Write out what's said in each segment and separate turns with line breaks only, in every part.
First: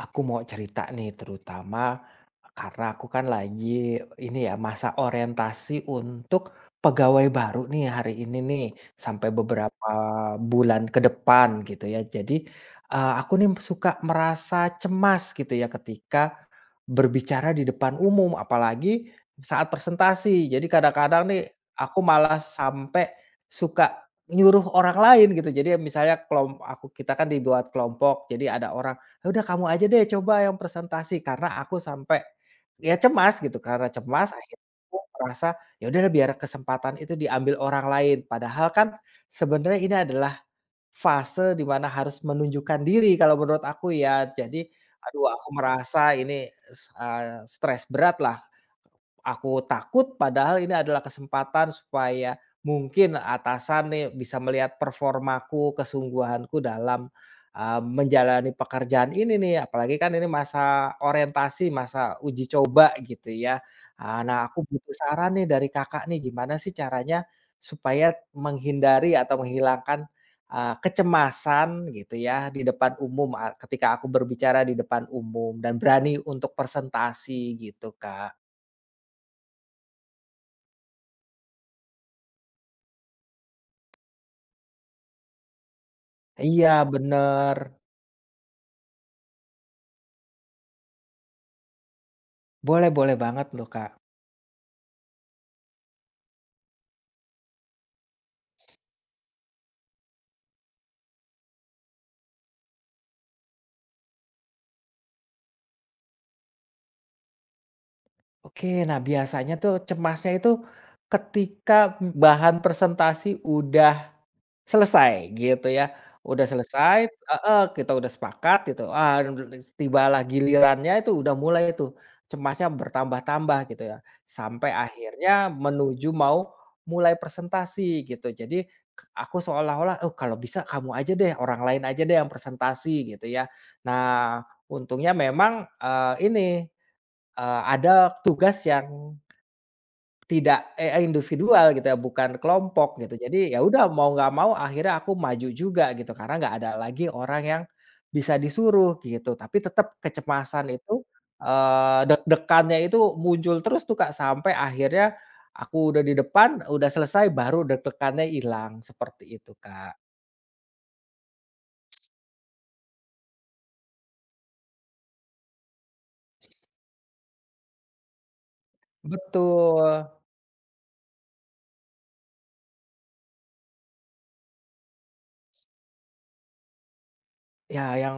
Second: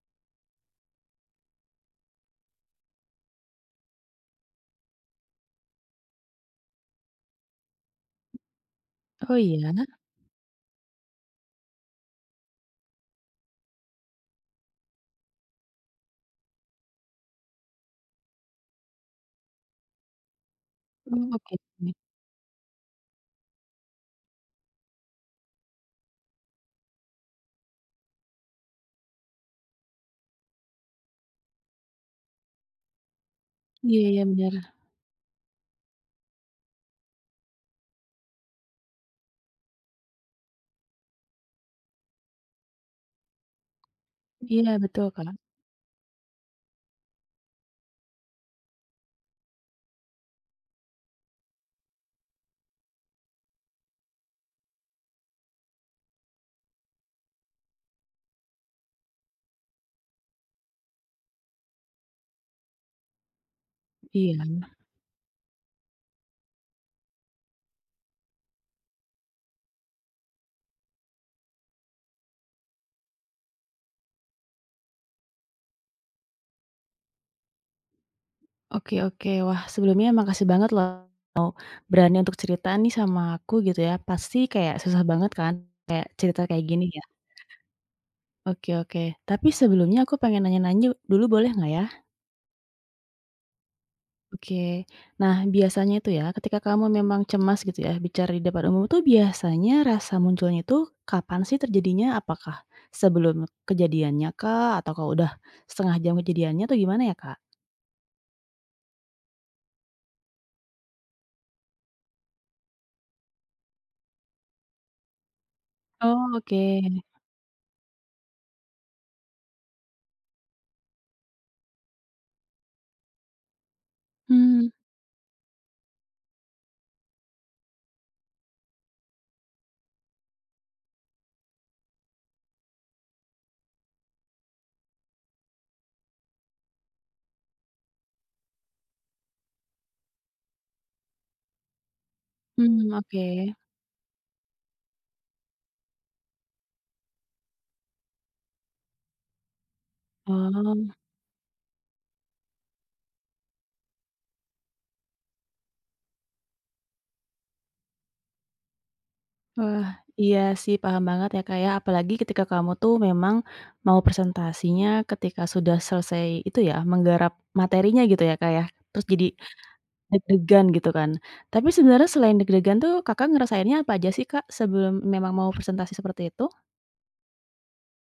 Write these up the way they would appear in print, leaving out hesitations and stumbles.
Aku mau cerita nih, terutama karena aku kan lagi ini ya, masa orientasi untuk pegawai baru nih hari ini nih sampai
Oh, iya?
beberapa bulan ke depan gitu ya. Jadi aku nih suka merasa cemas gitu ya ketika berbicara di depan umum, apalagi saat presentasi. Jadi
Oh,
kadang-kadang
mhm.
nih
Oke, oke.
aku malah sampai suka nyuruh orang lain gitu. Jadi misalnya kelompok aku, kita kan dibuat kelompok. Jadi ada orang, ya udah kamu aja deh coba yang presentasi, karena aku sampai ya cemas gitu. Karena
Iya, iya,
cemas,
bener.
akhirnya aku merasa, ya udah deh biar kesempatan itu diambil orang lain. Padahal kan sebenarnya ini adalah fase di mana harus menunjukkan diri kalau menurut aku ya. Jadi,
Iya, betul, Kak.
aduh, aku merasa ini, s stres berat lah. Aku takut, padahal ini adalah kesempatan supaya mungkin atasan nih bisa melihat performaku, kesungguhanku dalam, menjalani pekerjaan ini nih, apalagi kan ini masa orientasi, masa uji coba gitu ya. Ah,
Iya.
nah aku butuh saran nih dari Kakak nih, gimana sih caranya supaya menghindari atau menghilangkan, kecemasan gitu ya di depan umum, ketika aku berbicara di depan umum dan berani untuk presentasi gitu, Kak.
Oke, oke. Wah, sebelumnya makasih banget loh berani untuk cerita nih sama aku gitu ya. Pasti kayak susah banget kan kayak cerita kayak
Iya
gini ya.
bener,
Oke, oke. Tapi sebelumnya aku pengen nanya-nanya dulu boleh nggak ya?
boleh boleh banget loh, Kak.
Oke. Nah, biasanya itu ya ketika kamu memang cemas gitu ya bicara di depan umum tuh biasanya rasa munculnya itu kapan sih terjadinya? Apakah sebelum kejadiannya kah? Atau kalau udah setengah jam kejadiannya atau gimana ya, Kak?
Oke, nah biasanya tuh cemasnya itu ketika bahan presentasi udah selesai gitu ya,
Oh,
udah
oke.
selesai, heeh, kita udah sepakat gitu, ah, tibalah gilirannya, itu udah mulai itu cemasnya bertambah-tambah gitu ya,
hmm
sampai akhirnya menuju mau mulai presentasi gitu. Jadi aku seolah-olah, "Oh kalau bisa kamu aja deh, orang lain aja deh yang presentasi," gitu ya. Nah untungnya memang, ini, ada tugas yang tidak, individual gitu ya, bukan
mhm,
kelompok gitu.
oke.
Jadi ya udah, mau nggak mau akhirnya aku maju juga gitu, karena nggak ada lagi orang yang bisa disuruh gitu. Tapi tetap kecemasan
Oh,
itu, deg-degannya itu muncul terus tuh, Kak, sampai akhirnya aku udah di depan, udah selesai baru deg-degannya hilang, seperti itu,
wah,
Kak.
iya sih paham banget ya, Kak, ya, apalagi ketika kamu tuh memang mau presentasinya ketika sudah selesai itu ya, menggarap materinya gitu ya, Kak, ya, terus jadi
Betul.
deg-degan gitu kan. Tapi sebenarnya selain deg-degan tuh Kakak ngerasainnya apa aja sih, Kak, sebelum memang mau presentasi seperti itu?
Ya yang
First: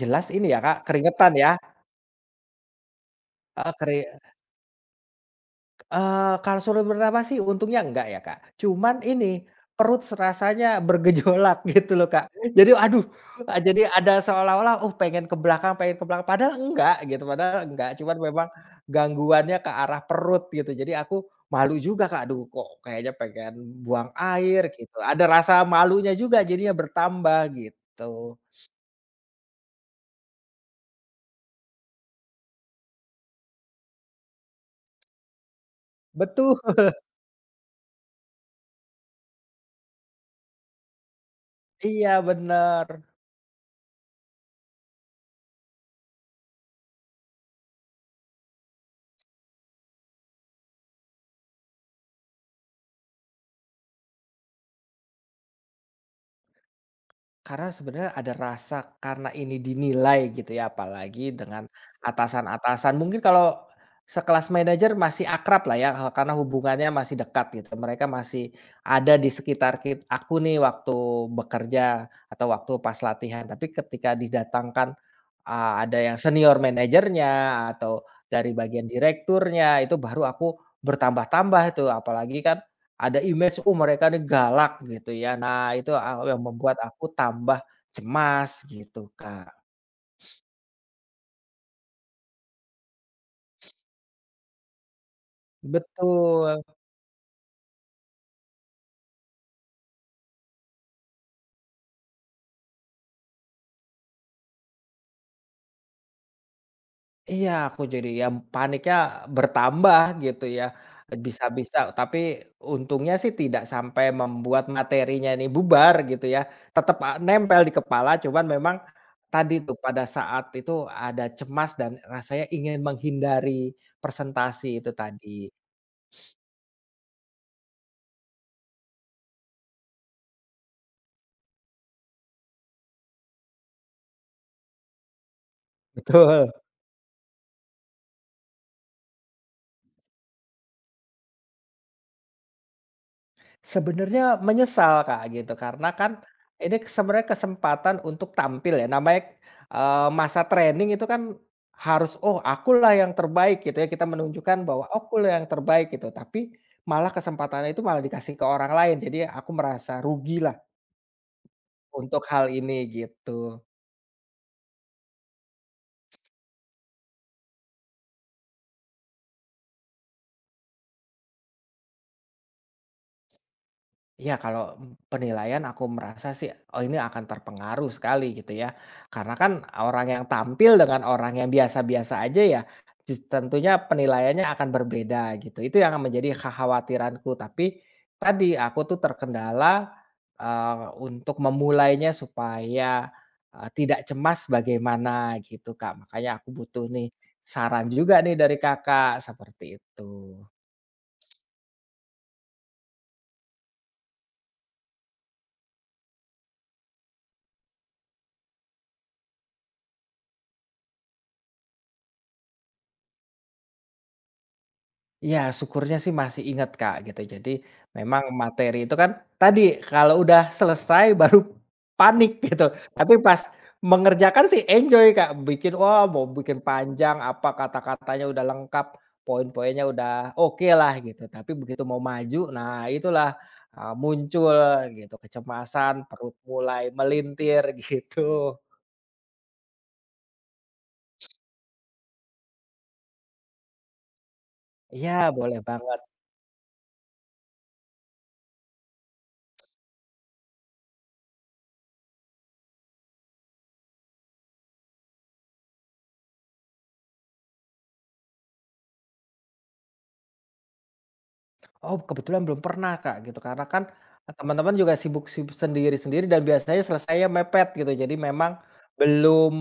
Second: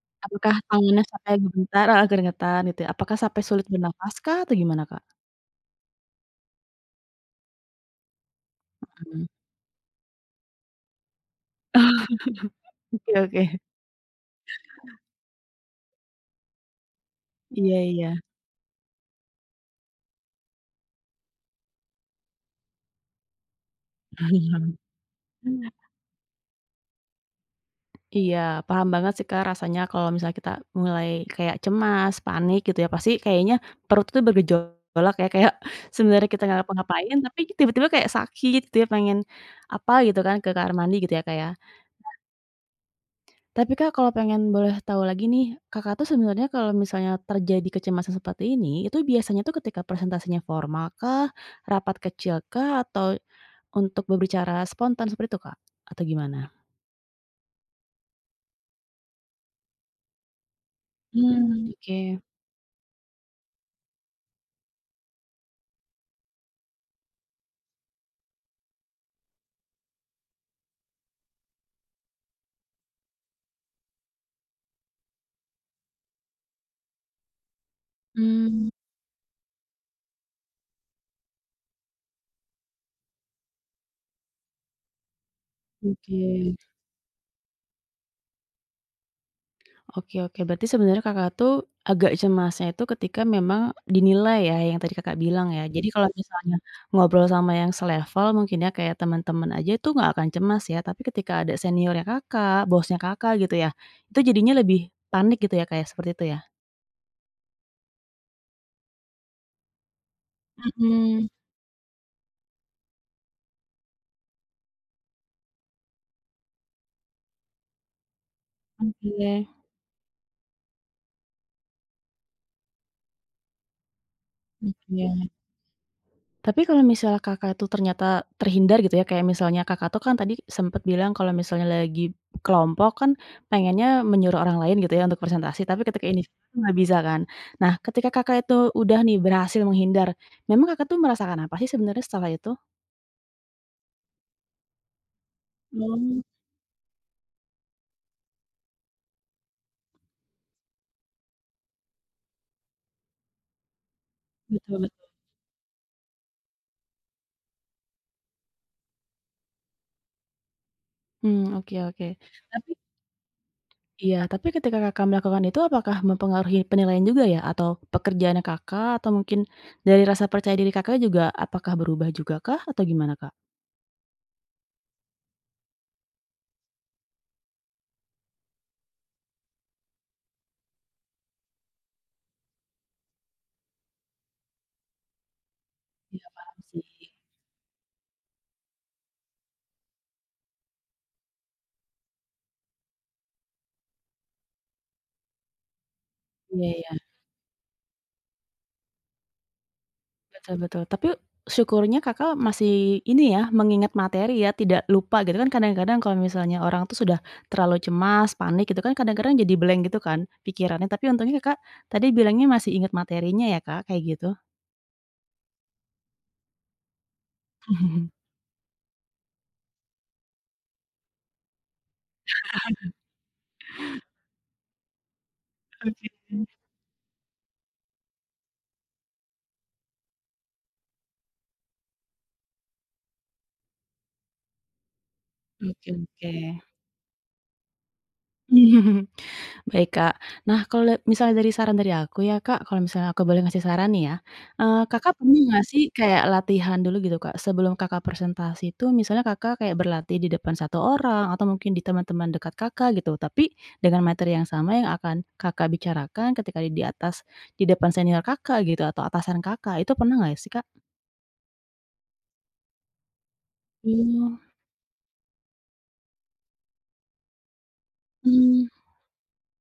jelas ini
Apakah
ya, Kak,
tangannya
keringetan
sampai
ya,
gemetar heeh, keringetan gitu ya? Apakah sampai sulit bernafas
heeh.
kah atau gimana, Kak?
Kalau suruh bernafas sih untungnya enggak ya, Kak. Cuman
Mmm,
ini, perut rasanya bergejolak gitu loh, Kak. Jadi aduh,
oke, oke.
jadi ada seolah-olah, oh pengen ke belakang, padahal enggak gitu, padahal
Iya
enggak,
iya.
cuman memang gangguannya ke arah perut gitu. Jadi aku malu juga, Kak, aduh kok kayaknya pengen buang air gitu, ada rasa malunya juga jadinya bertambah
Iya,
gitu.
paham banget sih, Kak, rasanya kalau misalnya kita mulai kayak cemas, panik gitu ya, pasti kayaknya perut tuh bergejolak ya, kayak sebenarnya kita nggak
Betul,
ngapa-ngapain, tapi tiba-tiba kayak sakit gitu ya, pengen apa gitu kan, ke kamar mandi gitu ya, Kak, ya.
iya bener.
Tapi, Kak, kalau pengen boleh tahu lagi nih, Kakak tuh sebenarnya kalau misalnya terjadi kecemasan seperti ini, itu biasanya tuh ketika presentasinya formal kah, rapat kecil kah, atau untuk berbicara spontan seperti itu, Kak? Atau gimana?
Karena sebenarnya ada rasa, karena ini dinilai gitu ya, apalagi dengan
Mmm, oke.
atasan-atasan. Mungkin kalau sekelas manajer masih akrab lah ya, karena hubungannya masih dekat gitu. Mereka masih ada di sekitar aku nih waktu bekerja atau waktu pas latihan. Tapi ketika didatangkan ada yang senior manajernya atau dari
Mmm,
bagian direkturnya, itu baru aku bertambah-tambah itu, apalagi kan ada image, "Oh, mereka nih galak," gitu ya. Nah, itu, yang
oke.
membuat aku tambah cemas gitu, Kak.
Oke, oke, berarti sebenarnya Kakak tuh agak cemasnya itu ketika memang dinilai ya, yang tadi Kakak bilang ya. Jadi kalau misalnya
Betul.
ngobrol sama yang selevel mungkin ya, kayak teman-teman aja itu nggak akan cemas ya, tapi ketika ada seniornya Kakak, bosnya Kakak gitu ya, itu jadinya lebih panik gitu ya, kayak seperti itu ya?
Iya, aku jadi ya paniknya bertambah gitu ya,
Mhm,
bisa-bisa tapi untungnya sih tidak sampai membuat materinya ini bubar gitu ya, tetap nempel di kepala. Cuman memang
oke,
tadi tuh pada saat itu ada cemas dan rasanya ingin menghindari presentasi itu tadi,
oke. Tapi kalau misalnya Kakak tuh ternyata terhindar gitu ya, kayak misalnya Kakak tuh kan tadi sempat bilang kalau misalnya lagi kelompok kan pengennya menyuruh orang lain gitu ya untuk presentasi, tapi ketika ini
betul.
nggak bisa kan. Nah, ketika Kakak itu udah nih berhasil menghindar, memang Kakak tuh merasakan apa sih sebenarnya setelah itu?
Sebenarnya menyesal, Kak, gitu. Karena kan
Mmm,
ini sebenarnya kesempatan untuk tampil ya, namanya, masa training itu kan harus, "Oh, akulah yang terbaik," gitu ya, kita menunjukkan
betul
bahwa,
betul.
"Akulah yang terbaik," gitu. Tapi malah kesempatannya itu malah dikasih ke orang lain, jadi aku merasa rugi lah
Mmm, oke, oke.
untuk hal
Tapi
ini, gitu.
iya, tapi ketika Kakak melakukan itu apakah mempengaruhi penilaian juga ya? Atau pekerjaannya Kakak, atau mungkin dari rasa percaya diri Kakak juga apakah berubah juga kah? Atau gimana, Kak?
Iya, kalau penilaian aku merasa sih, oh ini akan terpengaruh sekali gitu ya. Karena kan orang yang tampil dengan orang yang biasa-biasa aja ya, tentunya penilaiannya akan berbeda gitu. Itu yang
Iya,
menjadi
paham sih.
kekhawatiranku. Tapi tadi aku tuh terkendala, untuk memulainya supaya tidak cemas bagaimana gitu Kak. Makanya aku
Iya
butuh
iya,
nih saran juga nih dari Kakak seperti itu.
betul, betul. Tapi syukurnya Kakak masih ini ya, mengingat materi ya, tidak lupa gitu kan kadang-kadang kalau misalnya orang tuh sudah terlalu cemas, panik gitu kan kadang-kadang jadi blank gitu kan pikirannya, tapi untungnya Kakak tadi bilangnya masih ingat materinya ya, Kak, kayak gitu?
Iya, syukurnya sih masih ingat, Kak, gitu. Jadi memang materi itu kan tadi, kalau udah selesai baru panik gitu, tapi pas mengerjakan sih enjoy, Kak, bikin, wah,
Oke,
mau bikin panjang, apa, kata-katanya udah lengkap, poin-poinnya udah oke lah gitu, tapi begitu mau maju, nah itulah, muncul gitu
oke
kecemasan,
oke.
perut mulai melintir gitu.
Baik, Kak. Nah, kalau misalnya dari saran dari aku ya, Kak, kalau misalnya aku boleh ngasih saran nih ya, Kakak
Iya,
pernah
boleh
nggak sih
banget.
kayak latihan dulu gitu, Kak, sebelum Kakak presentasi itu misalnya Kakak kayak berlatih di depan satu orang atau mungkin di teman-teman dekat Kakak gitu, tapi dengan materi yang sama yang akan Kakak bicarakan ketika di atas di depan senior Kakak gitu atau atasan Kakak, itu pernah nggak sih, Kak?
Oh, kebetulan belum pernah, Kak, gitu. Karena kan
Oh,
teman-teman juga sibuk sendiri-sendiri dan biasanya selesainya mepet gitu. Jadi memang
mmm,
belum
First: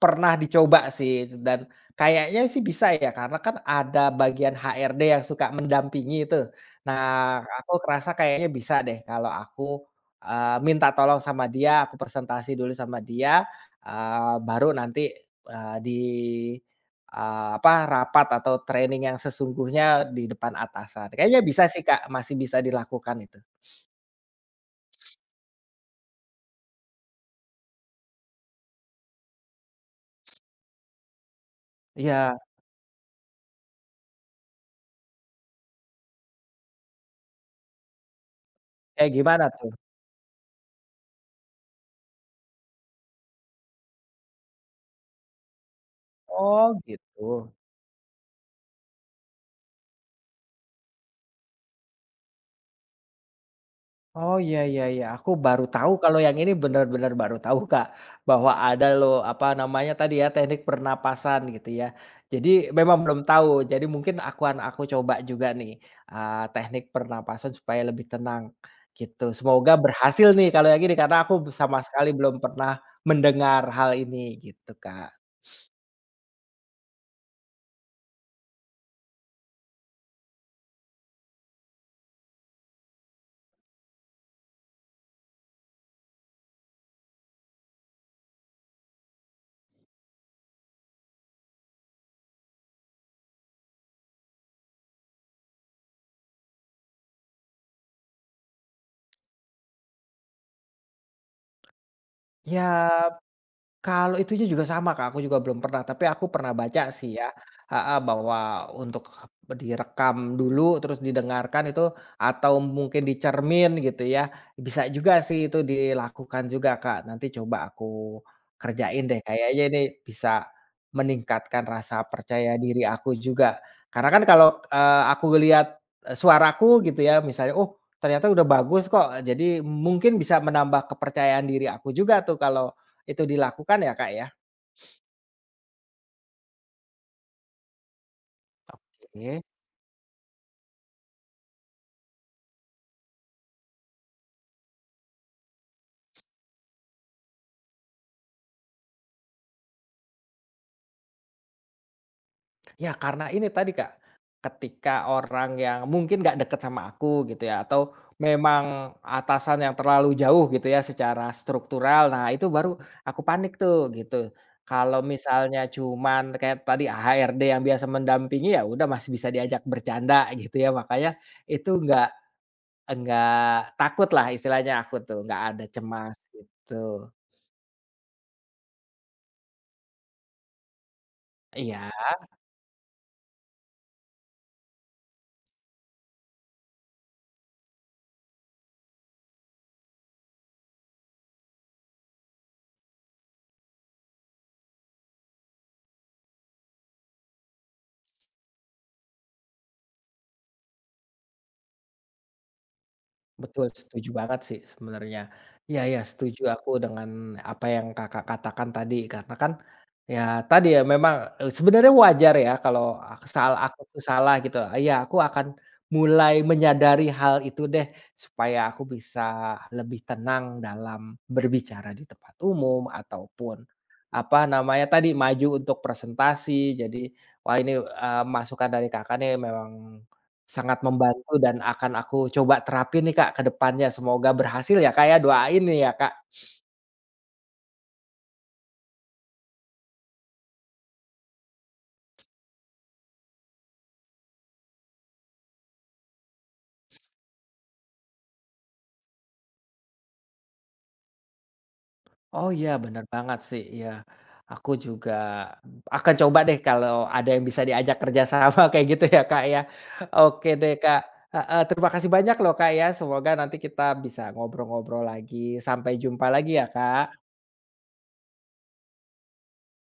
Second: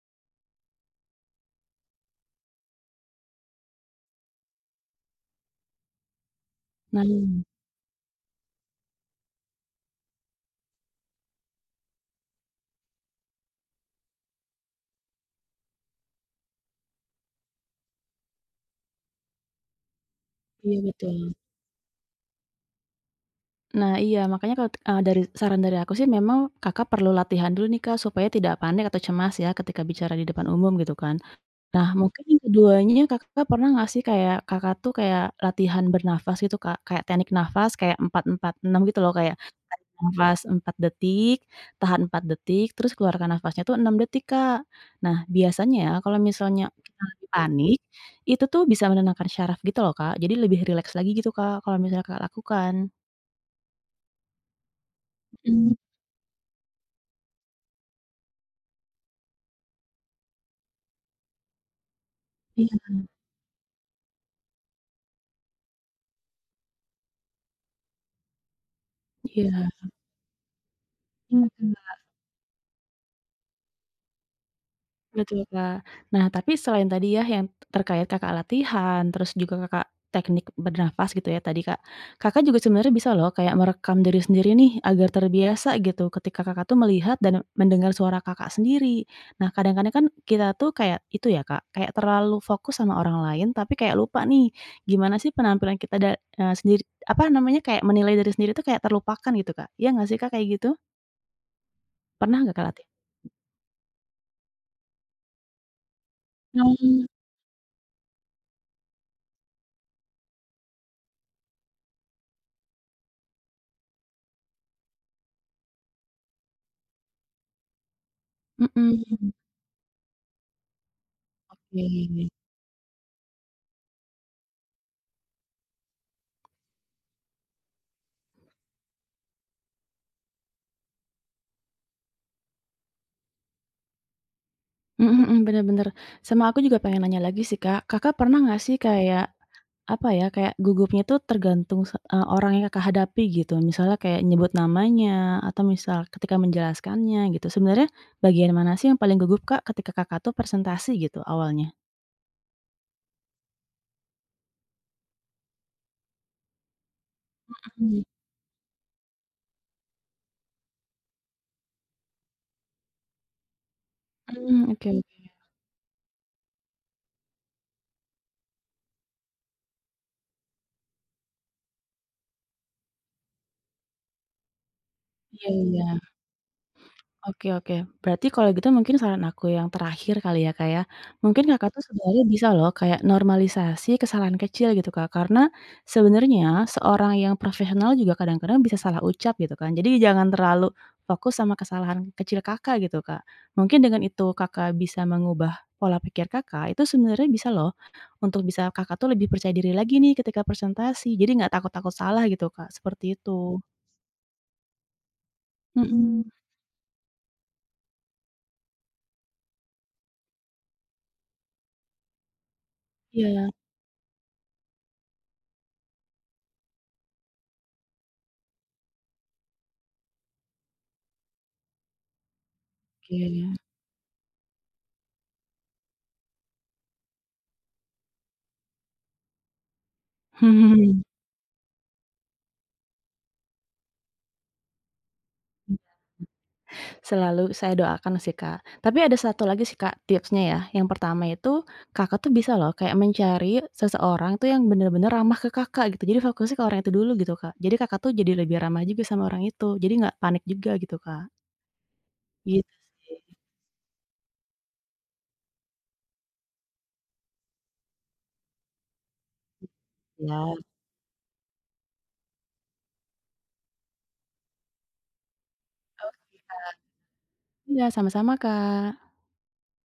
pernah dicoba sih, dan kayaknya sih bisa ya karena kan ada bagian HRD yang suka mendampingi itu. Nah,
nah,
aku kerasa kayaknya bisa deh kalau aku, minta tolong sama dia, aku presentasi dulu sama dia, baru nanti, eee, di apa, rapat atau training yang sesungguhnya di depan
iya
atasan.
betul.
Kayaknya bisa sih Kak, masih bisa dilakukan itu.
Nah iya, makanya dari saran dari aku sih memang Kakak perlu latihan dulu nih, Kak, supaya tidak panik atau cemas ya ketika bicara di depan umum gitu kan. Nah mungkin
Iya,
yang keduanya Kakak pernah nggak sih kayak Kakak tuh kayak latihan bernafas gitu, Kak? Kayak teknik nafas kayak 4 4 6 gitu loh
kayak
kayak
gimana tuh?
tarik nafas 4 detik, tahan 4 detik, terus keluarkan nafasnya tuh 6 detik, Kak. Nah biasanya ya kalau misalnya
Oh
kita lagi
gitu.
panik, itu tuh bisa menenangkan syaraf gitu loh, Kak, jadi lebih rileks lagi gitu, Kak, kalau misalnya Kakak lakukan.
Oh, iya iya iya, aku baru
Mhm.
tahu kalau yang ini, benar-benar baru tahu, Kak, bahwa ada loh, apa namanya tadi ya, teknik pernapasan gitu ya. Jadi
Iya
memang belum tahu, jadi mungkin akuan aku coba juga nih, teknik pernapasan supaya lebih tenang, gitu.
iya,
Semoga berhasil nih kalau yang ini, karena aku
mhm,
sama sekali belum pernah mendengar hal ini gitu, Kak.
betul, Kak. Nah, tapi selain tadi ya yang terkait Kakak latihan, terus juga Kakak teknik bernafas gitu ya tadi, Kak. Kakak juga sebenarnya bisa loh kayak merekam diri sendiri nih agar terbiasa gitu ketika Kakak tuh melihat dan mendengar suara Kakak sendiri. Nah, kadang-kadang kan kita tuh kayak itu ya, Kak, kayak terlalu fokus sama orang lain tapi kayak lupa nih gimana sih penampilan kita sendiri apa namanya, kayak menilai dari sendiri tuh kayak terlupakan gitu, Kak. Iya nggak sih, Kak, kayak gitu? Pernah nggak,
Ya
Kak, latih?
kalau itunya juga sama, Kak, aku juga belum pernah, tapi aku pernah baca sih ya, heeh, bahwa untuk direkam dulu terus didengarkan itu atau mungkin gitu ya, bisa juga sih itu dilakukan juga, Kak. Nanti coba aku kerjain
Mhm,
deh, kayaknya ini bisa meningkatkan rasa
mmm.
percaya diri aku juga. Karena kan kalau, aku lihat, suaraku gitu ya misalnya, "Oh, ternyata udah bagus kok," jadi mungkin bisa menambah kepercayaan diri aku juga tuh kalau itu dilakukan ya, Kak, ya?
Mhm, mhm, bener, bener. Sama aku juga pengen nanya lagi sih, Kak. Kakak pernah nggak sih kayak,
Oke.
apa ya, kayak gugupnya tuh tergantung orang yang Kakak hadapi gitu, misalnya kayak nyebut namanya atau misal ketika menjelaskannya gitu. Sebenarnya bagian mana sih yang paling gugup, Kak, ketika Kakak tuh presentasi gitu awalnya?
Ya, karena ini tadi, Kak, ketika orang yang mungkin nggak deket sama aku gitu ya, atau
Mhm.
memang atasan yang terlalu jauh gitu ya secara struktural, nah itu baru aku panik tuh gitu.
Mmm, oke
Kalau
oke,
misalnya cuman kayak tadi HRD yang biasa mendampingi, ya udah masih bisa diajak bercanda gitu ya, makanya itu nggak nggak takut lah istilahnya aku tuh, nggak
iya
ada
iya.
cemas gitu.
Oke, oke. Berarti kalau gitu mungkin saran aku yang terakhir kali ya, Kak, ya. Mungkin Kakak
Iya.
tuh sebenarnya bisa loh kayak normalisasi kesalahan kecil gitu, Kak. Karena sebenarnya seorang yang profesional juga kadang-kadang bisa salah ucap gitu kan. Jadi jangan terlalu fokus sama kesalahan kecil Kakak gitu, Kak. Mungkin dengan itu Kakak bisa mengubah pola pikir Kakak, itu sebenarnya bisa loh untuk bisa Kakak tuh lebih percaya diri lagi nih ketika presentasi. Jadi nggak takut-takut salah gitu, Kak, seperti itu.
Betul, setuju banget sih sebenarnya. Iya
Mhm.
ya
Mhm.
setuju aku dengan apa yang Kakak katakan tadi, karena kan, ya tadi ya memang, sebenarnya wajar ya kalau
Iya,
aku tuh salah gitu. Iya, aku akan mulai menyadari hal itu deh, supaya aku bisa lebih tenang dalam berbicara di tempat umum ataupun,
oke.
apa namanya tadi, maju untuk presentasi. Jadi, wah ini, masukan dari Kakak nih memang sangat membantu dan akan aku coba terapin nih Kak ke depannya, semoga berhasil ya Kak ya, doain nih ya Kak.
Selalu saya doakan sih, Kak. Tapi ada satu lagi sih, Kak, tipsnya ya. Yang pertama itu, Kakak tuh bisa loh kayak mencari seseorang tuh yang bener-bener ramah ke Kakak gitu. Jadi fokusnya ke orang itu dulu gitu, Kak. Jadi Kakak tuh jadi lebih ramah juga sama orang itu. Jadi nggak panik juga gitu, Kak.
Oh iya
Gitu
bener
sih.
banget sih, iya. Aku juga akan coba deh kalau ada yang bisa diajak kerja sama kayak gitu ya Kak ya. Oke
Ya.
deh Kak, heeh, terima kasih banyak loh Kak ya, semoga nanti kita bisa ngobrol-ngobrol lagi, sampai jumpa
Oke,
lagi ya
Kak.
Kak.
Iya, sama-sama, Kak.